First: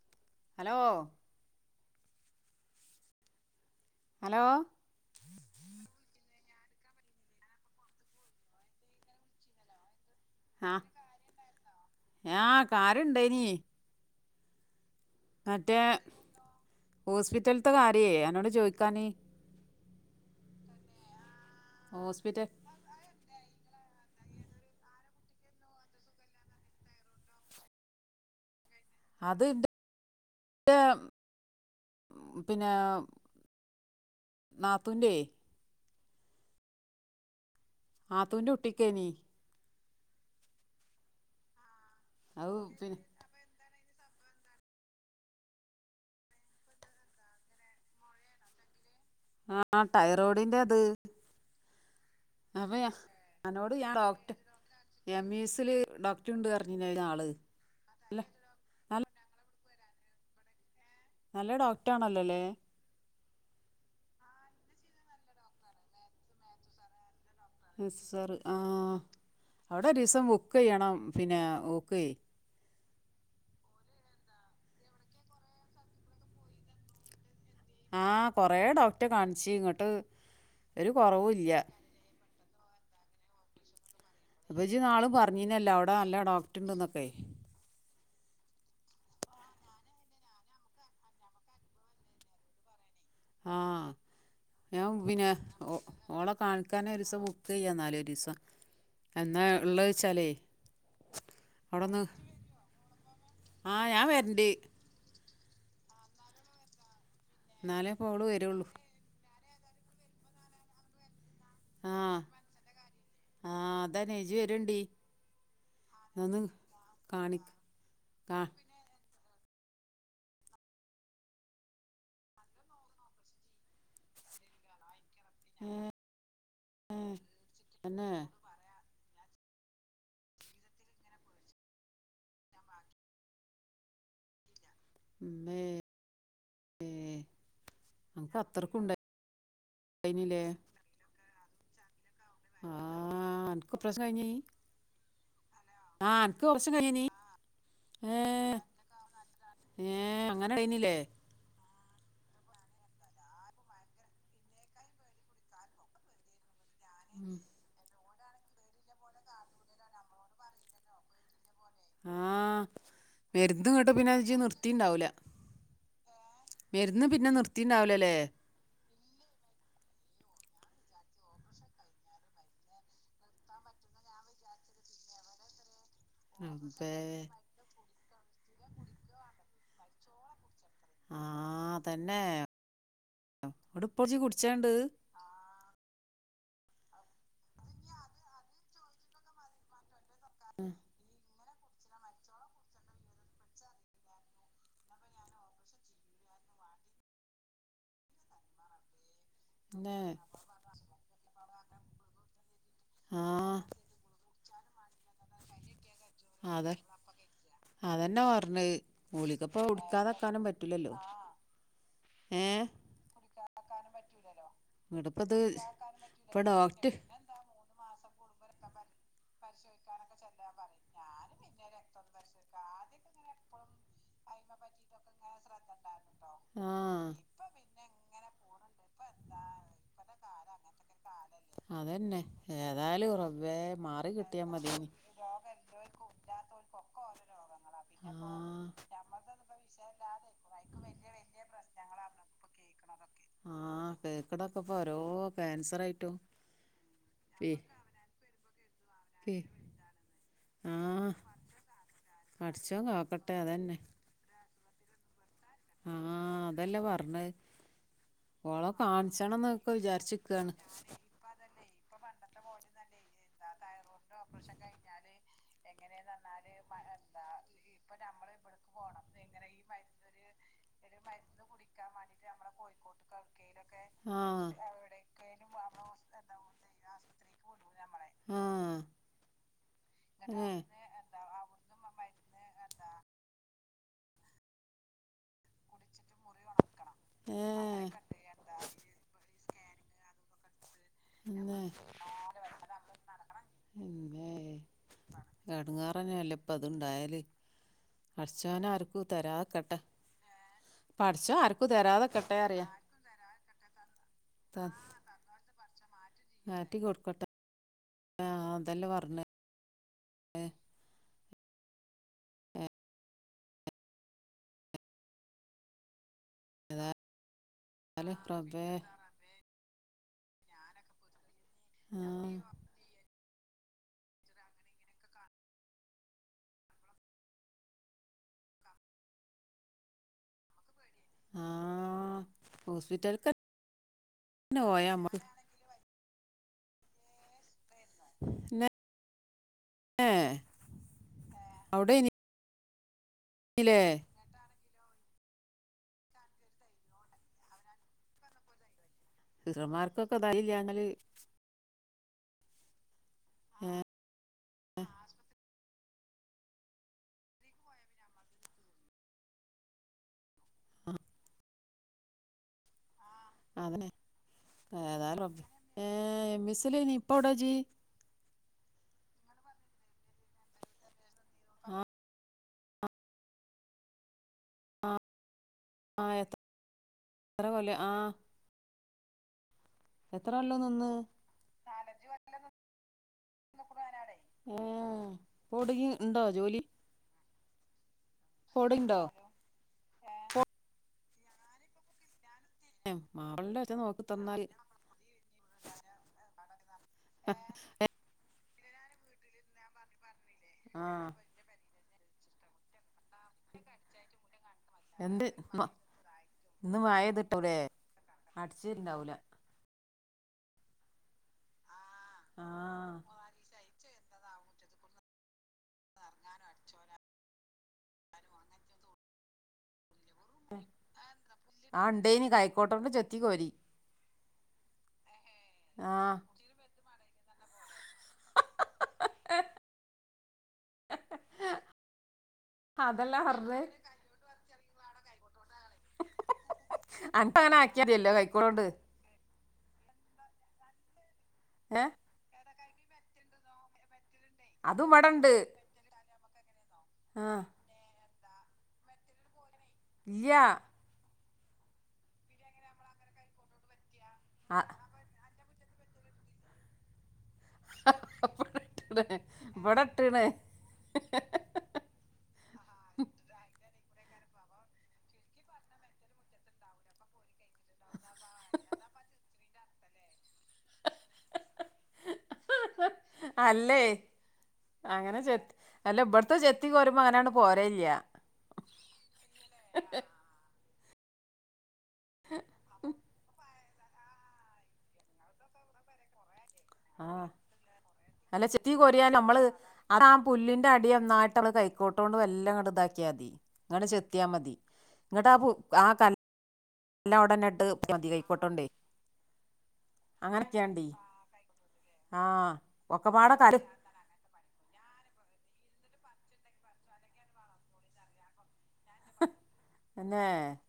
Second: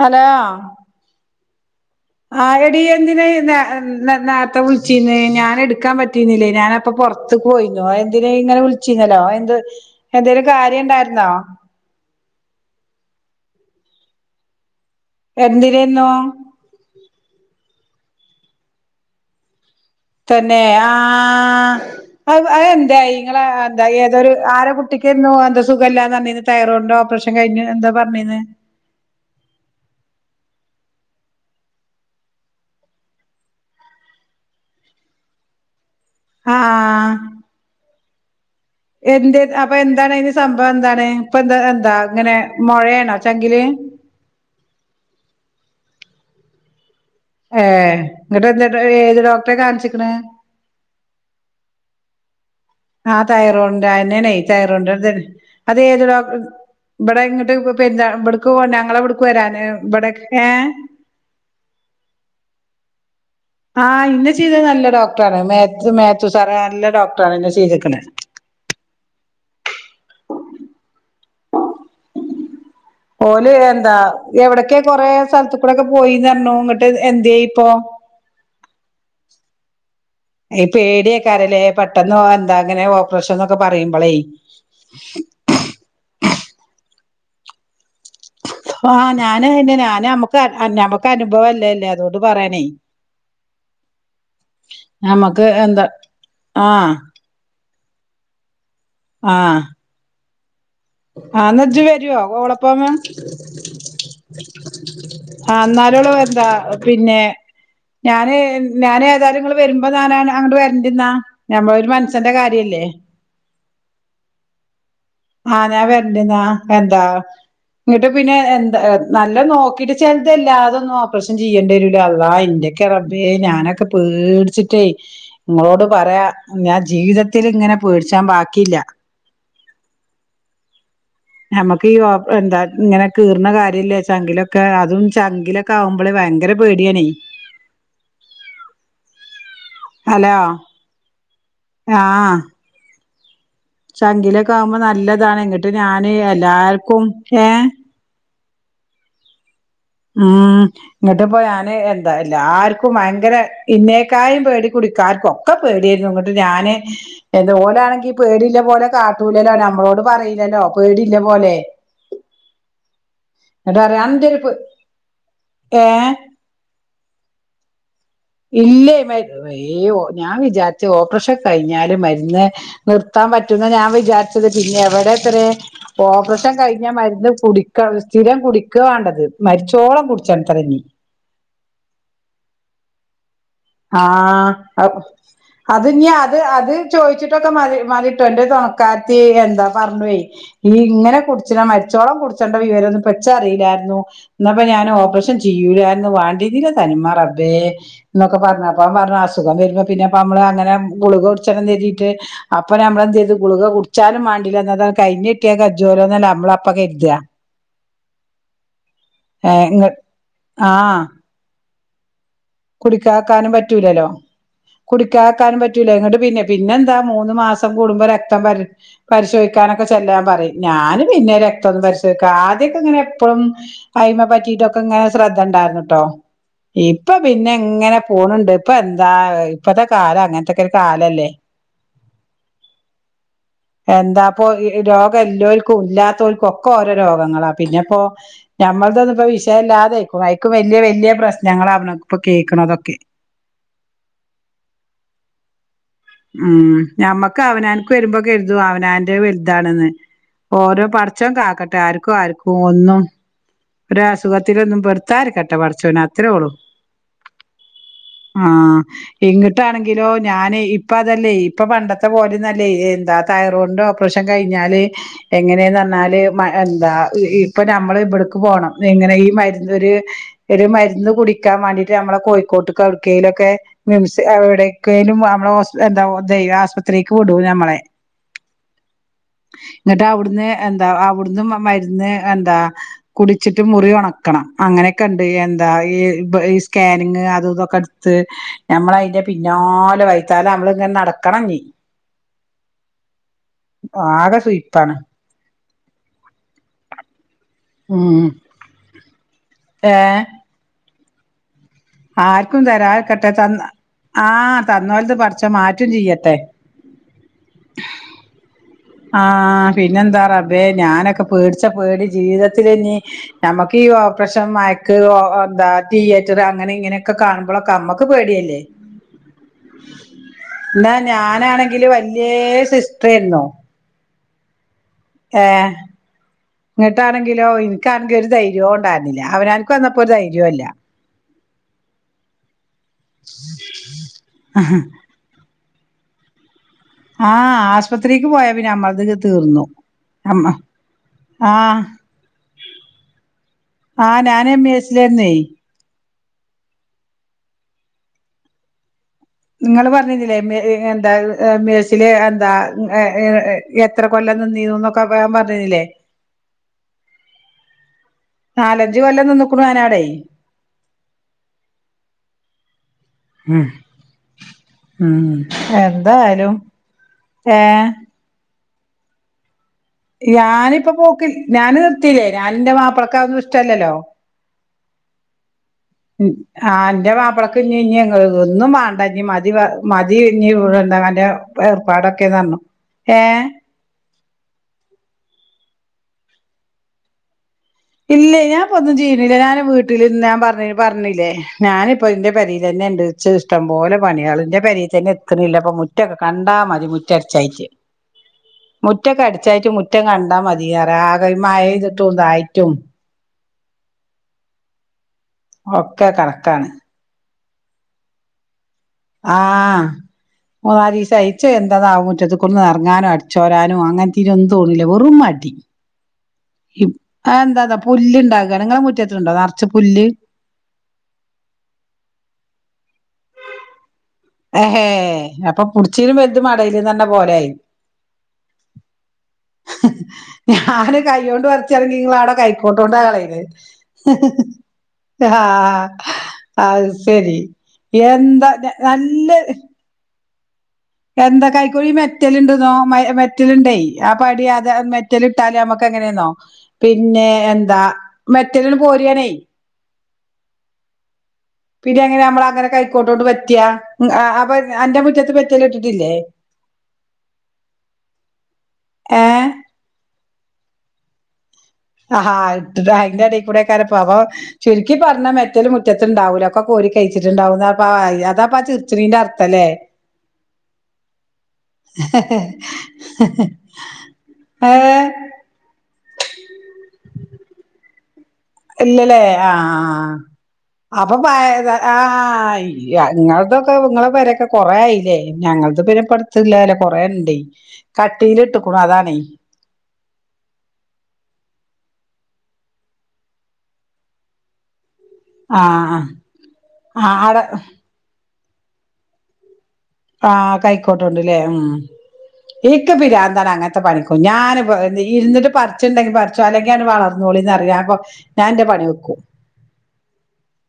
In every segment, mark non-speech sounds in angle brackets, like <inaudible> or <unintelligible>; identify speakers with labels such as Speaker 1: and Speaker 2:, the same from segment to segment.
Speaker 1: Hello
Speaker 2: hello
Speaker 1: ആഹെഡി എന്തിനെ ഇയ്യ്
Speaker 2: ഹലോ
Speaker 1: നേരത്ത വിളി - ചീഞ്യേ ഞാനടുക്കാൻ പറ്റീന്നില്ലേ ഞാനപ്പൊ പുറത്ത് പോയിന്ന എന്തിന ഇങ്ങനെ വിളിച്ചിന്നല്ലോ എന്ത് എന്തേലും കാര്യം ഉണ്ടായിരുന്നോ
Speaker 2: ആഹ് കാര്യണ്ടെന്യേ മറ്റേ
Speaker 1: എന്തിനേന്നു
Speaker 2: ഹോസ്പിറ്റലത്തെ കാര്യയേ അന്നോട് ചോയ്ക്കാൻ
Speaker 1: തന്നെ ആഹ്
Speaker 2: ഹോസ്പിറ്റൽ
Speaker 1: അയെന്തായി നിങ്ങള എന്താ ഏതൊരു ആരെ കുട്ടിക്ക് എർന്നു സുംമല്ലാന്ന്ന്ന് തൈറോയിഡന്റെ ഓപ്പറേഷൻ കഴിഞ്ഞു പറഞ്ഞീന്ന്
Speaker 2: അത് പിന്നെ <inaudible> നാത്തൂന്റെ
Speaker 1: ആഹ്
Speaker 2: നാത്തൂന്റെ കുട്ടിക്കെനി
Speaker 1: അപ്പൊ എന്താണ് അതിന് സംഭവം എന്താണ് ഇപ്പ എന്താ എന്താ ഇങ്ങനെ
Speaker 2: അത് പിന്നെ
Speaker 1: മോഴേണോ ച്ചെങ്കില് ഏഹ് ഇങ്ങട്ട് എന്ത ഏത് ഡോക്ടറെ കാണിച്ചിക്കണ
Speaker 2: അടിന്റെ അത് അപ്പം ഞാ-
Speaker 1: ആഹ്
Speaker 2: അന്നോട് ഞാൻ
Speaker 1: തൈറോയ്ഡിന്റെന്നനെ
Speaker 2: ഡോക്ടർ
Speaker 1: തൈറോയിഡെ
Speaker 2: എം ഇ എസിൽ
Speaker 1: അത് ഏത്
Speaker 2: ഡോക്ടർ
Speaker 1: ഡോക്ട
Speaker 2: ഉണ്ട് പറഞ്ഞിരുന്നു
Speaker 1: ഇവിടെ
Speaker 2: ആള്
Speaker 1: ഇങ്ങട്ട് കൊ ഇപ്പൊ എന്താ
Speaker 2: അല്ല
Speaker 1: ഇവിടക്ക് പോ ഞങ്ങളെ
Speaker 2: നല്ല
Speaker 1: ഇവിടക്ക് വരാന് ഇവിടെക്കെ
Speaker 2: നല്ല ഡോക്ടണല്ലോല്ലേ
Speaker 1: ആഹ് ഇന്ന ചെയ്തത് നല്ല ഡോക്ടറണ് മാത്യു മാത്യു സാറ നല്ല ഡോക്ടറണ് എൻ
Speaker 2: സ് സാറ് ആഹ് അവിടെ ഒരു ദിസം ബുക്കെയ്യണം പിന്നെ ഓക്കെ
Speaker 1: ഓല് എന്താ എവിടൊക്കെ കൊറെേ സ്ഥലത്ത് കൂടെക്കെ പോയിന്നറഞ്ഞു എന്നിട്ട് എന്തേ ഇപ്പൊ
Speaker 2: ആഹ് കുറേ ഡൗറ്റ് കാണിച്ച് ഇങ്ങോട്ട്
Speaker 1: ഈ
Speaker 2: ഒരു കുറവുമില്ല
Speaker 1: പേടിയൊക്കാരല്ലേ പെട്ടെന്ന് എന്താ അങ്ങനെ ഓപ്പറേഷൻ എന്നൊക്കെ പറയുമ്പോളേ
Speaker 2: അപ്പച്ചി നാൾ പറഞ്ഞിനല്ലോ അവിടെ നല്ല ഡോക്ടർ ഉണ്ടന്നൊക്കെ
Speaker 1: ആഹ് ഞാന് ന്നെ ഞാന് നമ്മക്ക് നമ്മക്ക് അനുഭവല്ലേല്ലേ അതോണ്ട് പറയണേ
Speaker 2: ആഹ് ഞാൻ പിന്നെ
Speaker 1: നമ്മക്ക്
Speaker 2: ഓ
Speaker 1: എന്താ
Speaker 2: ഓളെ
Speaker 1: ആ
Speaker 2: കാണിക്കാനെ ഒരുസ ക്ക് യ്യാം നാലൊരു ദിവസം എന്നാ ഉള്ളത് വച്ചാലേ
Speaker 1: ആഹ് ന്നാജ്ജ് വരുവോ കോളപ്പമ്
Speaker 2: ആ ഞാൻ വരണ്ട്
Speaker 1: ആഹ് എന്നാലോള എന്താ പിന്നെ
Speaker 2: എന്നാലേ ഇപ്പോൾ അവള്
Speaker 1: ഞാന്
Speaker 2: വരുള്ളൂ
Speaker 1: ഞാന ഏതായാലുങ്ങള് വരുമ്പോ ഞാനാണ് അങ്ങോട്ട് വരണ്ടിന്നാ ഞമ്മളൊരു മനസ്സന്റെ കാര്യല്ലേ
Speaker 2: ആഹ് അതാ നേജി വരണ്ടി
Speaker 1: ആഹ് ഞാൻ വരണ്ടന്നാ എന്താ
Speaker 2: കാണി
Speaker 1: ഇന്നിണ്ട് പിന്നെ
Speaker 2: കാ
Speaker 1: എന്താ നല്ല നോക്കിട്ട് ചിലത് എല്ലാതൊന്നും ഓപ്പറേഷൻ ചെയ്യേണ്ടി വരുല്ല അള്ള ഇന്റെക്കെ റബേ ഞാനൊ ക്കെ പേടിച്ചിട്ടേ നിങ്ങളോട് പറയാ ഞാൻ ജീവിതത്തിൽ ഇങ്ങനെ
Speaker 2: തന്നെ
Speaker 1: പേടിച്ചാൻ ബാക്കിയില്ല നമ്മുക്ക് ഈ ഓ എന്താ ഇങ്ങനെ കീറുന്ന കാര്യ ഇില്ലച്ചാങ്കിലൊക്കെ അതും
Speaker 2: ഉമ്മേ
Speaker 1: ചങ്കിലൊക്കെ ആവുമ്പോളേ ഭയങ്കര പേടിയാണേ
Speaker 2: എനക്ക് അത്തർക്കും ഉണ്ടാ
Speaker 1: ഹലോ ആഹ്
Speaker 2: ആഹ്
Speaker 1: ചങ്കിലൊക്കെ ആകുമ്പോ നല്ലതാണ് ന്നിട്ട് ഞാന് എല്ലാർക്കും ഏഹ്
Speaker 2: ഏഹ്
Speaker 1: ഉം
Speaker 2: കഴിഞ്ഞില്ലേ
Speaker 1: ന്ന് ട്ടപ്പോ ഞാന് എന്താ എല്ലാർക്കും വയങ്കര ഇന്നേക്കായും പേടി കുടിക്കാർക്ക് ഒക്കെ പേടിയായിരുന്നു ഇങ്ങട്ട് ഞാന് എന്ത ഓലാണെങ്കി പേടില്ല പോലെ കാട്ടൂലല്ലോ നമ്മളോട് പറയൂലല്ലോ പേടില്ലപോലെ
Speaker 2: ആഹ് പെരുന്ത് ങ്ങോട്ട്
Speaker 1: പറയാ
Speaker 2: പിന്നെ
Speaker 1: അന്റെ
Speaker 2: ജ്ജ്
Speaker 1: ഒരു
Speaker 2: നിർത്തീണ്ടവൂല
Speaker 1: ഏഹ്
Speaker 2: വരുന്ന് പിന്നെ നിർത്തിണ്ടാവൂലല്ലേ
Speaker 1: ഇല്ലേ മാ ഏഹ് ഞാൻ വിചാരിച്ച ഓപ്പറേഷൻ കഴിഞ്ഞാല് മരുന്ന് നിർത്താൻ പറ്റുന്ന ഞാൻ വിചാരിച്ചത് പിന്നെ എവിടെ എത്രേ ഓപ്പറേഷൻ കഴിഞ്ഞ
Speaker 2: റബ്ബേ
Speaker 1: മരുന്ന് കൂടി ക്ക സ്ഥിരം കുടിക്ക വേണ്ടത് മരിച്ചോളം കുടിച്ചണത്ര ഇനി
Speaker 2: ആഹ് അതെന്നെ
Speaker 1: ആഹ് അ അത് ഇഞ്ഞി അത് അത് ചോയിച്ചിട്ടൊക്കെ മതി മതിട്ടോ എന്റെ തുണക്കത്തെ എന്താ പറഞ്ഞു ഏഹ് ഈ ഇങ്ങനെ കുടിച്ചിന മരിച്ചോളം കുടിച്ചേണ്ട വിവരൊന്നും പെച്ചറിയില്ലായിരുന്നു എന്നപ്പ ഞാൻ ഓപ്പറേഷൻ ചെയ്യൂലർന്നു വേണ്ടിന്നില്ല തനിമാറബേ ന <unintelligible> പറഞ്ഞ് അപ്പം പറഞ്ഞ് ആസ് അസുഖം വരുമ്പോ പിന്നെ നമ്മള് അങ്ങന ഗുളിക കുടിച്ചെണംന്ന് തരിട്ട് അപ്പൊ നമ്മളന്ത്
Speaker 2: ആ
Speaker 1: യ്തു ഗുളിക കു ച്ചാലും മേണ്ടില്ല എന്നാതാ കഴിഞ്ഞിട്ട്യക്കജോലോന്നല്ല നമ്മളപ്പൊ കരുതാ
Speaker 2: അതെന്നെറഞ്ഞത് ഓല്ക്കപ്പ
Speaker 1: ഏഹ് ഇങ്ങ
Speaker 2: ഉടിക്കാതെക്കാനും പറ്റൂലല്ലോ
Speaker 1: ആഹ്
Speaker 2: ഏ
Speaker 1: കുടിക്കാക്കാനും പറ്റൂലല്ലോ
Speaker 2: ഇങ്ങടിപ്പത്
Speaker 1: കുടിക്കാക്കാനും പറ്റൂല ന്നിട്ട്
Speaker 2: ഇപ്പൊ
Speaker 1: പിന്നെ
Speaker 2: ഡോക്ടർ
Speaker 1: പിന്നെന്താ മു ന്ന് മാസം കുടുംബ ര ക്തം പരി പരിശോധിക്കാനൊക്കെ ചെല്ലാൻ പറയും ഞാന് പിന്നെ രക്തൊന്നും പരിശോധിക്കാം ആദ്യോകെ ഇങ്ങനെ പ്പോഴും അയിമ പറ്റിട്ടൊക്കെ ഇങ്ങനെ ശ്രദ്ധ ഉണ്ടായിരുന്നട്ടോ
Speaker 2: ആ
Speaker 1: ഇപ്പ പിന്നെ പിന്നെങ്ങനെ പോണുണ്ട് ഇപ്പൊ എന്താ ഇപ്പത്തെ കാലം അങ്ങനത്തെക്കെരു കാലല്ലേ
Speaker 2: അതന്നെ ഏതായാലും റബ്ബേ മാറി കിട്ടിയാ
Speaker 1: എന്താപ്പൊ
Speaker 2: മതിയേനി
Speaker 1: രോഗം എല്ലോർക്കും ഇല്ലാത്തോർക്കും ഒക്കെ ഓരോ രോഗങ്ങളാ പിന്നെപ്പോ
Speaker 2: ആ
Speaker 1: ഞമ്മളതൊന്നുംപ്പോ വിഷയല്ലാതായ് വയക്കും വല്യ വല്യ പ്രശ്നങ്ങളാണ്പ്പൊ കേൾക്കണതൊക്കെ
Speaker 2: ആഹ കേക്കുണൊക്കെ ഇപ്പോ ഓരോ ക്യാൻസർ ആയിക്കും
Speaker 1: ഉം ഞമ്മക്ക് അവനാനക്ക് വരുമ്പോ കരുതും അവനാന്റെ
Speaker 2: പി
Speaker 1: വലുതാണെന്ന് ഓരോ
Speaker 2: ആഹ്
Speaker 1: പടച്ചോൻ കാക്കട്ടെ ആർക്കും ആർക്കും ഒന്നും
Speaker 2: അതെന്നെ
Speaker 1: രോ അസുഖത്തിലൊന്നും പെടുത്താർക്കട്ടെ പടച്ചവനെ
Speaker 2: ആഹ്
Speaker 1: അത്രേ ഉള്ളൂ
Speaker 2: അതല്ലേ പറഞ്ഞത് ഓളെ
Speaker 1: ആഹ
Speaker 2: കാണിച്ചണംന്നൊക്കെ
Speaker 1: ഇങ്ങിട്ടാണെങ്കിലോ
Speaker 2: വിചാരിച്ചിക്കാണ്
Speaker 1: ഞാന് ഇപ്പ തല്ലേ ഇപ്പൊ പണ്ടത്തെ പോലെന്നല്ലേ എന്താ തയാറോയിഡ് പ്പറേഷൻ കഴിഞ്ഞാല് എങ്ങനെന്ന്റഞ്ഞാല് മ എന്താ ഇപ്പൊ നമ്മള് പോണം ഇങ്ങനെ ഈ മരുന്ന് ഒരു ഒരു മരുന്ന് കുടിക്കാൻ വാണ്ടീട്ട് മ്മള് കോഴിക്കോട്ട്ക്ക് അവിടുക്കേലൊകെ കിംസ്
Speaker 2: ആഹ്
Speaker 1: എവിടെക്കെലും വാ മ്മളെ ഹോസ് എന്താ ദൈവ ആസ്പത്രിക്ക് വിടൂലമ്മളെ
Speaker 2: ആഹ
Speaker 1: ന്നിട്ട് അവുടുന്ന് എന്താ അവുടുന്ന് മരുന്ന് എന്താ കുടിച്ചിട്ട് മുറി ഉണക്കണം അങ്ങനെ ക്കെണ്ട് എന്താ ഈ പ്പൊ സ്കാനിങ്
Speaker 2: അങ്ങനെയൊക്കെ ഉണ്ട്
Speaker 1: അതുംതോക്കെടുത്ത് ഞമ്മളെ അതി ന്നാലെ വയ്യത്താലെ അമ്മള് ങ്ങനെ നടക്ക
Speaker 2: <unintelligible>
Speaker 1: ആകെ സുയിപ്പാണ്
Speaker 2: ഇടങ്ങേറെന്നാലെ പ്പൊത്ണ്ടായേല്
Speaker 1: ഉം
Speaker 2: പടച്ചോനാർക്കും തരാത്ക്കട്ടെ
Speaker 1: ഏ
Speaker 2: പടച്ചോനാർ
Speaker 1: ആർക്കും തരാക്കട്ടെ തന്ന ആഹ തന്ന പോലത് പച്ച മാറ്റും ചെയ്യട്ടെ
Speaker 2: കാട്ടി കൊടുക്കോട്ടെ
Speaker 1: ആഹ
Speaker 2: ആഹ അതല്ല പറഞ്ഞ
Speaker 1: ആഹ പിന്നെന്താ റബേ ഞാനൊക്കെ പേടിച്ച പേടി ജീവിതത്തിലെന്നീ നമക്ക് ഈ പറേഷൻ മൈക്ക് എന്താ തിയേറ്റർ അങ്ങനെ ഇങ്ങനെയൊക്കെ കാണുമ്പഴൊക്കെ അമ്മക്ക്
Speaker 2: ഏതായാലും
Speaker 1: പേടിയല്ലേ
Speaker 2: റബ്ബേ
Speaker 1: എന്നാ ഞാനാണെങ്കില്
Speaker 2: ആ
Speaker 1: വലയ സിസ്റ്റർന്നോ ഏഹ ഇങ്ങിട്ടാണെങ്കിലോ എനിക്കാണെങ്കില ഒരു ധൈര്യവും ഉണ്ടായിരുന്നില്ല അവനർക്ക് വന്നപ്പോ ഒരു ധൈര്യവുല്ല
Speaker 2: ആ ഹോസ്പിറ്റൽക്കന്നെ
Speaker 1: ആഹ
Speaker 2: പോയാ നമ്മക്ക്
Speaker 1: ആഹ ആശ് പത്രിക്ക് പോയാ പിന്നെ നമ്മളക്കെ തീർന്നു അമ്മ ആഹ
Speaker 2: ഇല്ലേ
Speaker 1: ആഹ ഞാനെ <unintelligible> മ്മേസിലരുന്നേ നിങ്ങള്
Speaker 2: സിസ്റ്റർമാർക്കൊക്കെ
Speaker 1: പറഞ്ഞുന്നില്ലേ <unintelligible>
Speaker 2: ഇതായില്ലാഞ്ഞാല്
Speaker 1: എന്താ <unintelligible> ച്ച എന്താ എത്ര കൊല്ലം നിന്നീന്നൊക്കെ പറഞ്ഞുന്നില്ലേ നാലഞ്ച് കൊല്ല നിക്കക്കണു ഞാനാടേ
Speaker 2: ആഹ
Speaker 1: ഉം
Speaker 2: അതെ ഏതായാലും ഏഹ
Speaker 1: എന്തായാലും
Speaker 2: മിസ്സിലനി ഇപ്പ എവിടാ ജീ
Speaker 1: ഏഹ് ഞാനിപ്പ പോക്ക ഞാൻ
Speaker 2: ആ
Speaker 1: നിർത്തില്ലേ ഞാനിന്റെ മാപ്പിളക്കാരർന്നും ഇഷ്ടമല്ലല്ലോ
Speaker 2: ആ എത്ര
Speaker 1: ആഹ എന്റെ മാപ്പിളക്ക ഇഞ്ഞ
Speaker 2: കൊല്ലം ആ
Speaker 1: ഇനിങ്ങ ഒന്നും വേണ്ട മതി പറ മതി
Speaker 2: എത്ര കൊല്ലം നിന്ന്
Speaker 1: ഇഞ്ഞഴന്തങ്ങന്റെ ഏർപ്പാടൊക്കെ തന്നു ഏഹ
Speaker 2: ആഹ <unintelligible> ടങ്ങി ഉണ്ടോ ജോലി
Speaker 1: ഇല്ല
Speaker 2: ഇപ്പൊ
Speaker 1: ഞാൻ
Speaker 2: എവിടേലും
Speaker 1: ഇപ്പൊന്നും
Speaker 2: ഉണ്ടോ
Speaker 1: ചെയ്യുന്നില്ല ഞാൻ വീട്ടിൽ ഇന്ന് ഞാൻ പറ പറഞ്ഞില്ലേ ഞാനി ഇപ്പോ ഇന്റെ പരിയിൽ തന്നെ
Speaker 2: ഏ
Speaker 1: എണ്ട്
Speaker 2: മാപ്പിളന്റെ
Speaker 1: ഇഷ്ടം
Speaker 2: ഒച്ച
Speaker 1: പോലെ
Speaker 2: നോക്കി തന്നാല്
Speaker 1: പണിയളിന്റെ പരിയിൽന്നെ എണ മുറ്റൊക്കെ കണ്ടാ മതി മുറ്റ അരച്ചയച്ച് മുറ്റക്കെ അടിച്ചായിട്ട് മുറ്റം കണ്ടാ
Speaker 2: ആ
Speaker 1: മതിയറാകെ മയഴ്തിട്ടുംതായിട്ടും
Speaker 2: എന്ത് ന്ന്
Speaker 1: ഒക്കെ കണക്കാണ്
Speaker 2: ഇന്ന് മായത്ട്ടൂലേ. അട്ചേരിണ്ടാവൂല.
Speaker 1: ആ നാലീസായി. ഇച്ചെന്താണാവോ മുറ്റത്ത്ക്കൊന്നും
Speaker 2: ആഹ്
Speaker 1: എർങ്ങാനോ അട്ച്ചോരാനോ അങ്ങൻത്തേനൊന്നും തോന്ന്ല്ല്യ വെറും മടി.
Speaker 2: ങ്ങാനും അട്ച്ചോരാ
Speaker 1: ആ എന്താന്നോ പുല്ല്ണ്ടാകാണ് ഇ ങ്ങളെ മുറ്റത്ണ്ടോ ന്നർച്ച്പുല്ല്?
Speaker 2: ആ ഇണ്ടേനി കൈക്കോട്ടോണ്ട് ചെത്തിക്കോരി.
Speaker 1: ഹെ ഹേ അപ്പൊ പുട്ച്ചീലും
Speaker 2: ആഹ്
Speaker 1: വൽത് മടയിലന്ന പോലായി.
Speaker 2: ഏ
Speaker 1: ഞാന് കൈയ്യോട് പർച്ചാണെങ്കി ഇങ്ങളവ്ടെ
Speaker 2: അതല്ല
Speaker 1: കൈക്കോടോണ്ടകളി ണെ.
Speaker 2: പറഞ്ഞേ
Speaker 1: ആ അത് സെരി
Speaker 2: അനക്ക് അങ്ങനെ ആക്കിയാ മതിയല്ലോ
Speaker 1: എന്താ
Speaker 2: കൈക്കോട്ടോണ്ട്
Speaker 1: നല്ലെ. എന്താ കൈക്കോഴി
Speaker 2: ഏഹ്
Speaker 1: മെറ്റല്ണ്ടന്നോ മെറ്റല്ണ്ടേ. ആ പടി അത്
Speaker 2: അതും
Speaker 1: മെറ്റൽ
Speaker 2: ഇവടെണ്ട്
Speaker 1: ഇട്ടാലേ നമ്മക്ക് എങ്ങനെെന്നോ പിന്നെ
Speaker 2: ആഹ്
Speaker 1: എന്താ മെറ്റല്ട് പോരാണെ.
Speaker 2: ഇല്ല്യ.
Speaker 1: പിന്നെ എങ്ങനെ അമ്മളെ അങ്ങനെ കൈക്കോട്ടോട്ട് പറ്റ്യാ അപ്പ
Speaker 2: ആഹ്
Speaker 1: അന്റെ മുറ്റത്ത് മെറ്റല്ണ്ട്ട്ടില്ലേ?
Speaker 2: ട്ട്ണ്
Speaker 1: ഏഹ്
Speaker 2: ഇവടെട്ട്ണ്.
Speaker 1: ആഹാ ട്ട്ണ് അയ്ന്റെടെക്കൂടെയ് ക്കാരം പവം ചുര്ക്കി പറഞ്ഞാ മെറ്റല് മുറ്റത്ത്ണ്ടാവൂല ഒക്കെ കോരി കഴിച്ചിട്ട്ണ്ടാവുന്ന. പ്പ അതാപ്പ ചിർച്ച്ണേന്റർത്ഥലെ.
Speaker 2: അല്ലേ
Speaker 1: ഏഹ്
Speaker 2: അങ്ങനെ ചെത്ത് അല്ല ഇപ്ട്ത്തെ ചെത്തി കോരുമ്പോ അങ്ങനാണ്ട് പോരെേല്ല.
Speaker 1: ഇല്ലല്ലേ ആ ആ അപ്പൊ പയ ആഹ് ഇല്ല്യ ഇങ്ങൾതൊക്കെ ഇ ങ്ങളെ പെരൊക്കെ കൊറേ ആയില്ലേ ഞങ്ങൾത്ത്പ്പട്ത്തല്ലേലൊ. കൊറേ
Speaker 2: ആഹ്
Speaker 1: ഇണ്ടേ കട്ടീല് ഇട്ട്ക്കുണു അതാണേ.
Speaker 2: ഹ്. ആതാ പുല്ല്ന്റെ അടി ഒന്നായ്ട്ട്ള് കൈക്കോട്ടോണ്ട് വെല്ലങ്ങട്ട് ഇതാക്യാതി. ഇങ്ങട്ട് ചെത്ത്യാ മതി ഇങ്ങട്ട് ആ പൂ ആ
Speaker 1: ആഹ്
Speaker 2: കല്ല്
Speaker 1: ആഹ് ആഹ് ആടെ
Speaker 2: ല്ലവ്ടെന്നെട്ട് മതി കൈക്കോട്ടോണ്ടെ.
Speaker 1: ആഹ് കൈക്കോട്ടോണ്ട്ലെ മ്
Speaker 2: ആഹ്
Speaker 1: ഇൻക്ക്
Speaker 2: ഒക്കപാടെ
Speaker 1: പിരാന്താണ്
Speaker 2: കല്
Speaker 1: അങ്ങൻത്തെ പണികൊ ഞാന്പ്പം ഇര്ന്ന്ട്ട് പർച്ച്ണ്ടെങ്കി പർച്ചോ അല്ലെങ്ക്യാട് വളർന്നോളിന്ന റിം ഞാ കൊർ ഞാന്റെ പണിവെക്കും.
Speaker 2: തന്നെ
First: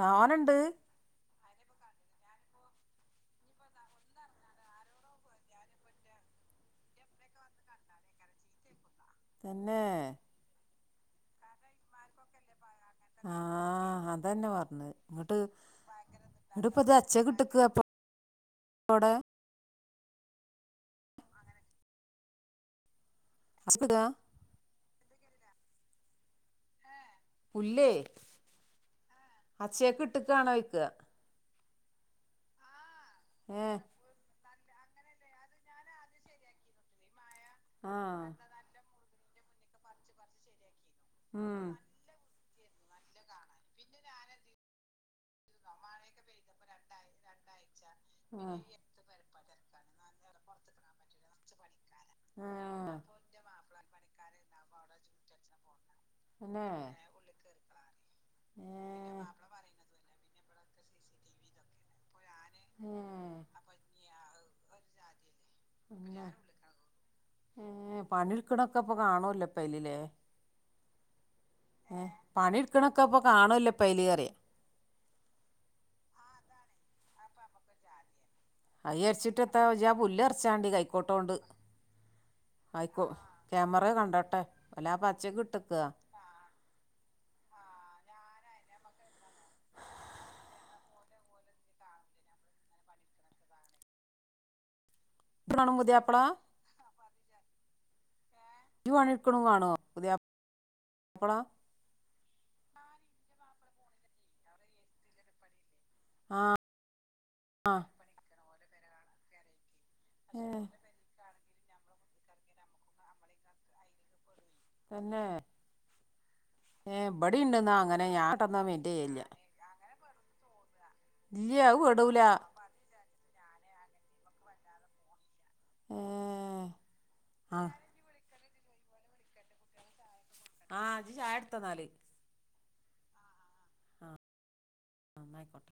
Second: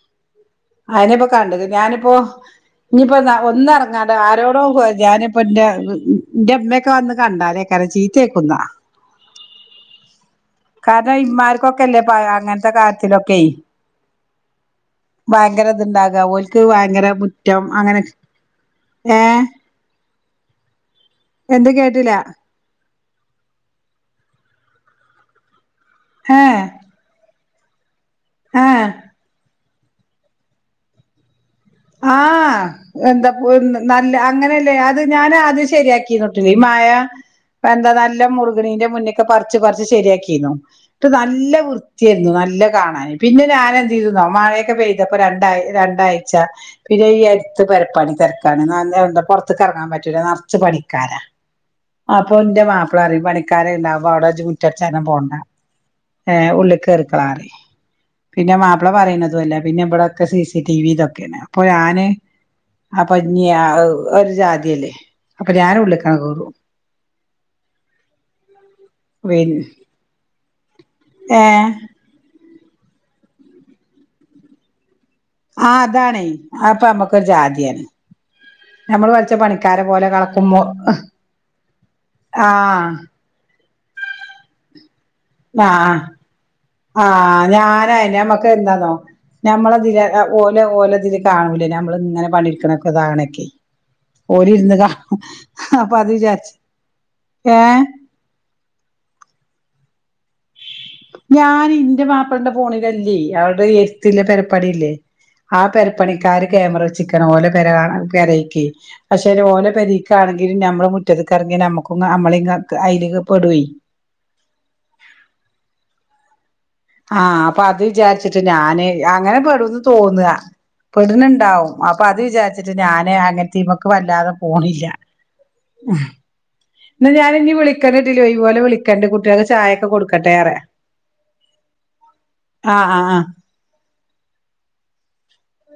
Speaker 2: തോനണ്ട്?
Speaker 1: ആരെപ്പോ കണ്ടത് ഞാനിപ്പോ ഇഞ്ഞിമ്പോ ഒന്നെറ അതാ ആരോടോ ഞാനിപ്പന്റെ ഇ ന്റെമ്മക്കെ വന്ന്ണ്ടാലേക്കാരം ചീത്തേക്കുന്നാ.
Speaker 2: തന്നേ.
Speaker 1: കാരണം ഇമ്മാർകൊക്കെല്ലെ അങ്ങൻത്തെ കാര്യം ര്യത്തിലൊക്കെ
Speaker 2: ആഹ് അതന്നെ പറഞ്ഞത് ഇങ്ങട്ട്
Speaker 1: ഭയങ്കര ഇത്ണ്ടാക ഓൽക്ക്
Speaker 2: ഇങ്ങട്ട് ഇപ്പ ഇത്
Speaker 1: ഭയങ്കര
Speaker 2: അച്ചേക്ക്
Speaker 1: മുറ്റം
Speaker 2: ഇട്ട്ക്കാ ഇപ്പൊ
Speaker 1: അങ്ങനെ
Speaker 2: അവിടെ
Speaker 1: ഏ എന്ത് കേട്ടില.
Speaker 2: <unintelligible>
Speaker 1: ഏ.
Speaker 2: പുല്ലേ.
Speaker 1: ആ.
Speaker 2: അച്ചെക്ക്ട്ടക്കാണോയ്ക്ക.
Speaker 1: ആഹ് എന്താ ഒ
Speaker 2: ഏഹ്
Speaker 1: നല്ലആ അങ്ങനല്ലേ അത് ഞാന് ആദ്യം ശരിയാക്കിന്ന്ട്ട് ഈ മഴ എന്താ നല്ല
Speaker 2: ആഹ്
Speaker 1: മു മുർക്ക്ണേന്റെമുന്നൊക്കെ പർച്ച് പർച്ച് ശരിയാക്കിന്നു എന്ന്ട്ട് നല്ല
Speaker 2: ഉം
Speaker 1: വൃത്ത്യേര്ന്നു നല്ല കാണാന്. പിന്നെ ഞാനെന്ത് ചെയ്തന്നോ മഴയൊക്കെ പെയ്തപ്പോ രണ്ട് രണ്ടാഴ്ച്ച പിന്നെ ഈ അടുത്ത് പെരപ്പണി
Speaker 2: ആഹ്
Speaker 1: തിരക്കാണ് ന്നാന്താ എന്താ പുറത്ത്ക്ക് ഇറങ്ങാൻ പറ്റൂല നറച്ച് പണിക്കാരാ അപ്പൊ എന്റെ
Speaker 2: ആഹ്
Speaker 1: മാപ്പിള പറയും പണിക്കാര് ഇണ്ടാവുമ്പോ അവിടെ ഇജ്ജ് മുറ്റടിച്ചാനൊന്നും പോണ്ടാ ഏഹ്
Speaker 2: തന്നെ
Speaker 1: ഉള്ളിക്ക് കേറിക്കോളാൻറയും പിന്നെ മാപ്പിള
Speaker 2: ഏഹ്
Speaker 1: പറയണതു അല്ല പിന്നെ ഇവിടൊക്കെ സി സി ടിവി ഇതൊക്കേണ് അപ്പൊ ഞാന്
Speaker 2: ഞാന്
Speaker 1: അപ്പ
Speaker 2: ഏഹ്
Speaker 1: ഞ്യാ ഒരു ജാതിയല്ലേ അപ്പൊ ഞാൻ ഉള്ളിക്കങ്ങ്
Speaker 2: പിന്നെ
Speaker 1: കേറും
Speaker 2: ഏഹ് പണിട്ക്കണൊക്കെ അപ്പൊ കാണുല്ലോ അപ്പയ്ലിലെ
Speaker 1: ഏഹ്
Speaker 2: എഹ് പണി ഇടുക്കണൊക്കെ അപ്പൊ കാണുല്ലോ അപ്പയ്ല്റയ
Speaker 1: ആഹ് അതാണെ അപ്പൊ നമ്മക്കൊരു ജാതിയാണ്
Speaker 2: അത്
Speaker 1: നമ്മള് വരച്ച
Speaker 2: വിചാരിച്ചിട്ടെത്താ
Speaker 1: പണിക്കാരെ
Speaker 2: ഇജ്ജ് ആ
Speaker 1: പോലെ കളക്കുമ്പോ
Speaker 2: പുല്ലറിച്ചാണ്ടി കൈക്കോട്ടോണ്ട്
Speaker 1: ആഹ്
Speaker 2: ആയിക്കോ ക്യാമറ കണ്ടോട്ടെ വല്ല പച്ച‌ക്ക് ഇട്ട്ക്ക
Speaker 1: ആഹ് ഞാനായ് ഞമ്മക്കെന്താന്നോ നമ്മളതില് ഓല ഓലതില് കാണൂല്ലെ നമ്മളിങ്ങനെ പണി ഇടുക്കണൊക്കെ ഇതാവണെക്കെ ഓലിരുന്ന് കാ
Speaker 2: ഇജ്ജ് കാണും
Speaker 1: അപ്പൊ അത്
Speaker 2: പുതിയാപ്പള
Speaker 1: വിചാരിച്ച് ഏഹ്
Speaker 2: ഇ പണി ഇടുക്കണോ കാണോ പുതിയാ
Speaker 1: ഞാൻ ഇന്റെ മാപ്പളന്റെ ഫോണിലല്ലേ അവടെ എരുത്തില്ലെ പെരപ്പണില്ലേ ആഹ്
Speaker 2: ആ
Speaker 1: പെരപ്പണിക്കാര് ക്യാമറ വച്ചിക്കണ് ഓല പെരകാണാൻ പെരേക്ക് പക്ഷേ ഓല പെരേ
Speaker 2: ഏ
Speaker 1: ക്കാണെങ്കില് നമ്മള് മുറ്റത്ത്ക്ക് ഇറങ്ങി നമ്മുക്കും നമ്മളേം <unintelligible> അയ്ലി പെടുവേ
Speaker 2: തന്നേ
Speaker 1: ആഹ് അപ്പൊ
Speaker 2: ഇണ്ടെന്നാ
Speaker 1: അത്
Speaker 2: അങ്ങനെ ഞാൻ
Speaker 1: വിചാരിച്ചിട്ട്
Speaker 2: പെട്ടെന്ന്
Speaker 1: ഞാന്
Speaker 2: മെയിൻ്റ് ചെയ്യലില്ല
Speaker 1: അങ്ങനെ പെടൂന്ന് തോന്നാ
Speaker 2: ഇല്ല
Speaker 1: കൊടിനെണ്ടാവും അപ്പൊ
Speaker 2: വിടൂല
Speaker 1: അത് വിചാരിച്ചിട്ട് ഞാന് അങ്ങനത്തെ ഇമക്ക് വല്ലാതെ പോണില്ല
Speaker 2: ഏ
Speaker 1: എന്ന ഞാന് ഇനി
Speaker 2: ആ
Speaker 1: വിളിക്കണ്ടിട്ടില്ലോ ഇത്പോലെ വിളിക്കണ്ട് കുട്ടികൾക്ക് ചായക്കെ കൊടുക്കട്ടേറെ
Speaker 2: ആഹ് ഇജ്ജ് ചായ എടുത്തോ എന്നാല്
Speaker 1: ആഹ് ആഹ് ആഹ്
Speaker 2: ആഹ് എന്നായിക്കോട്ടെ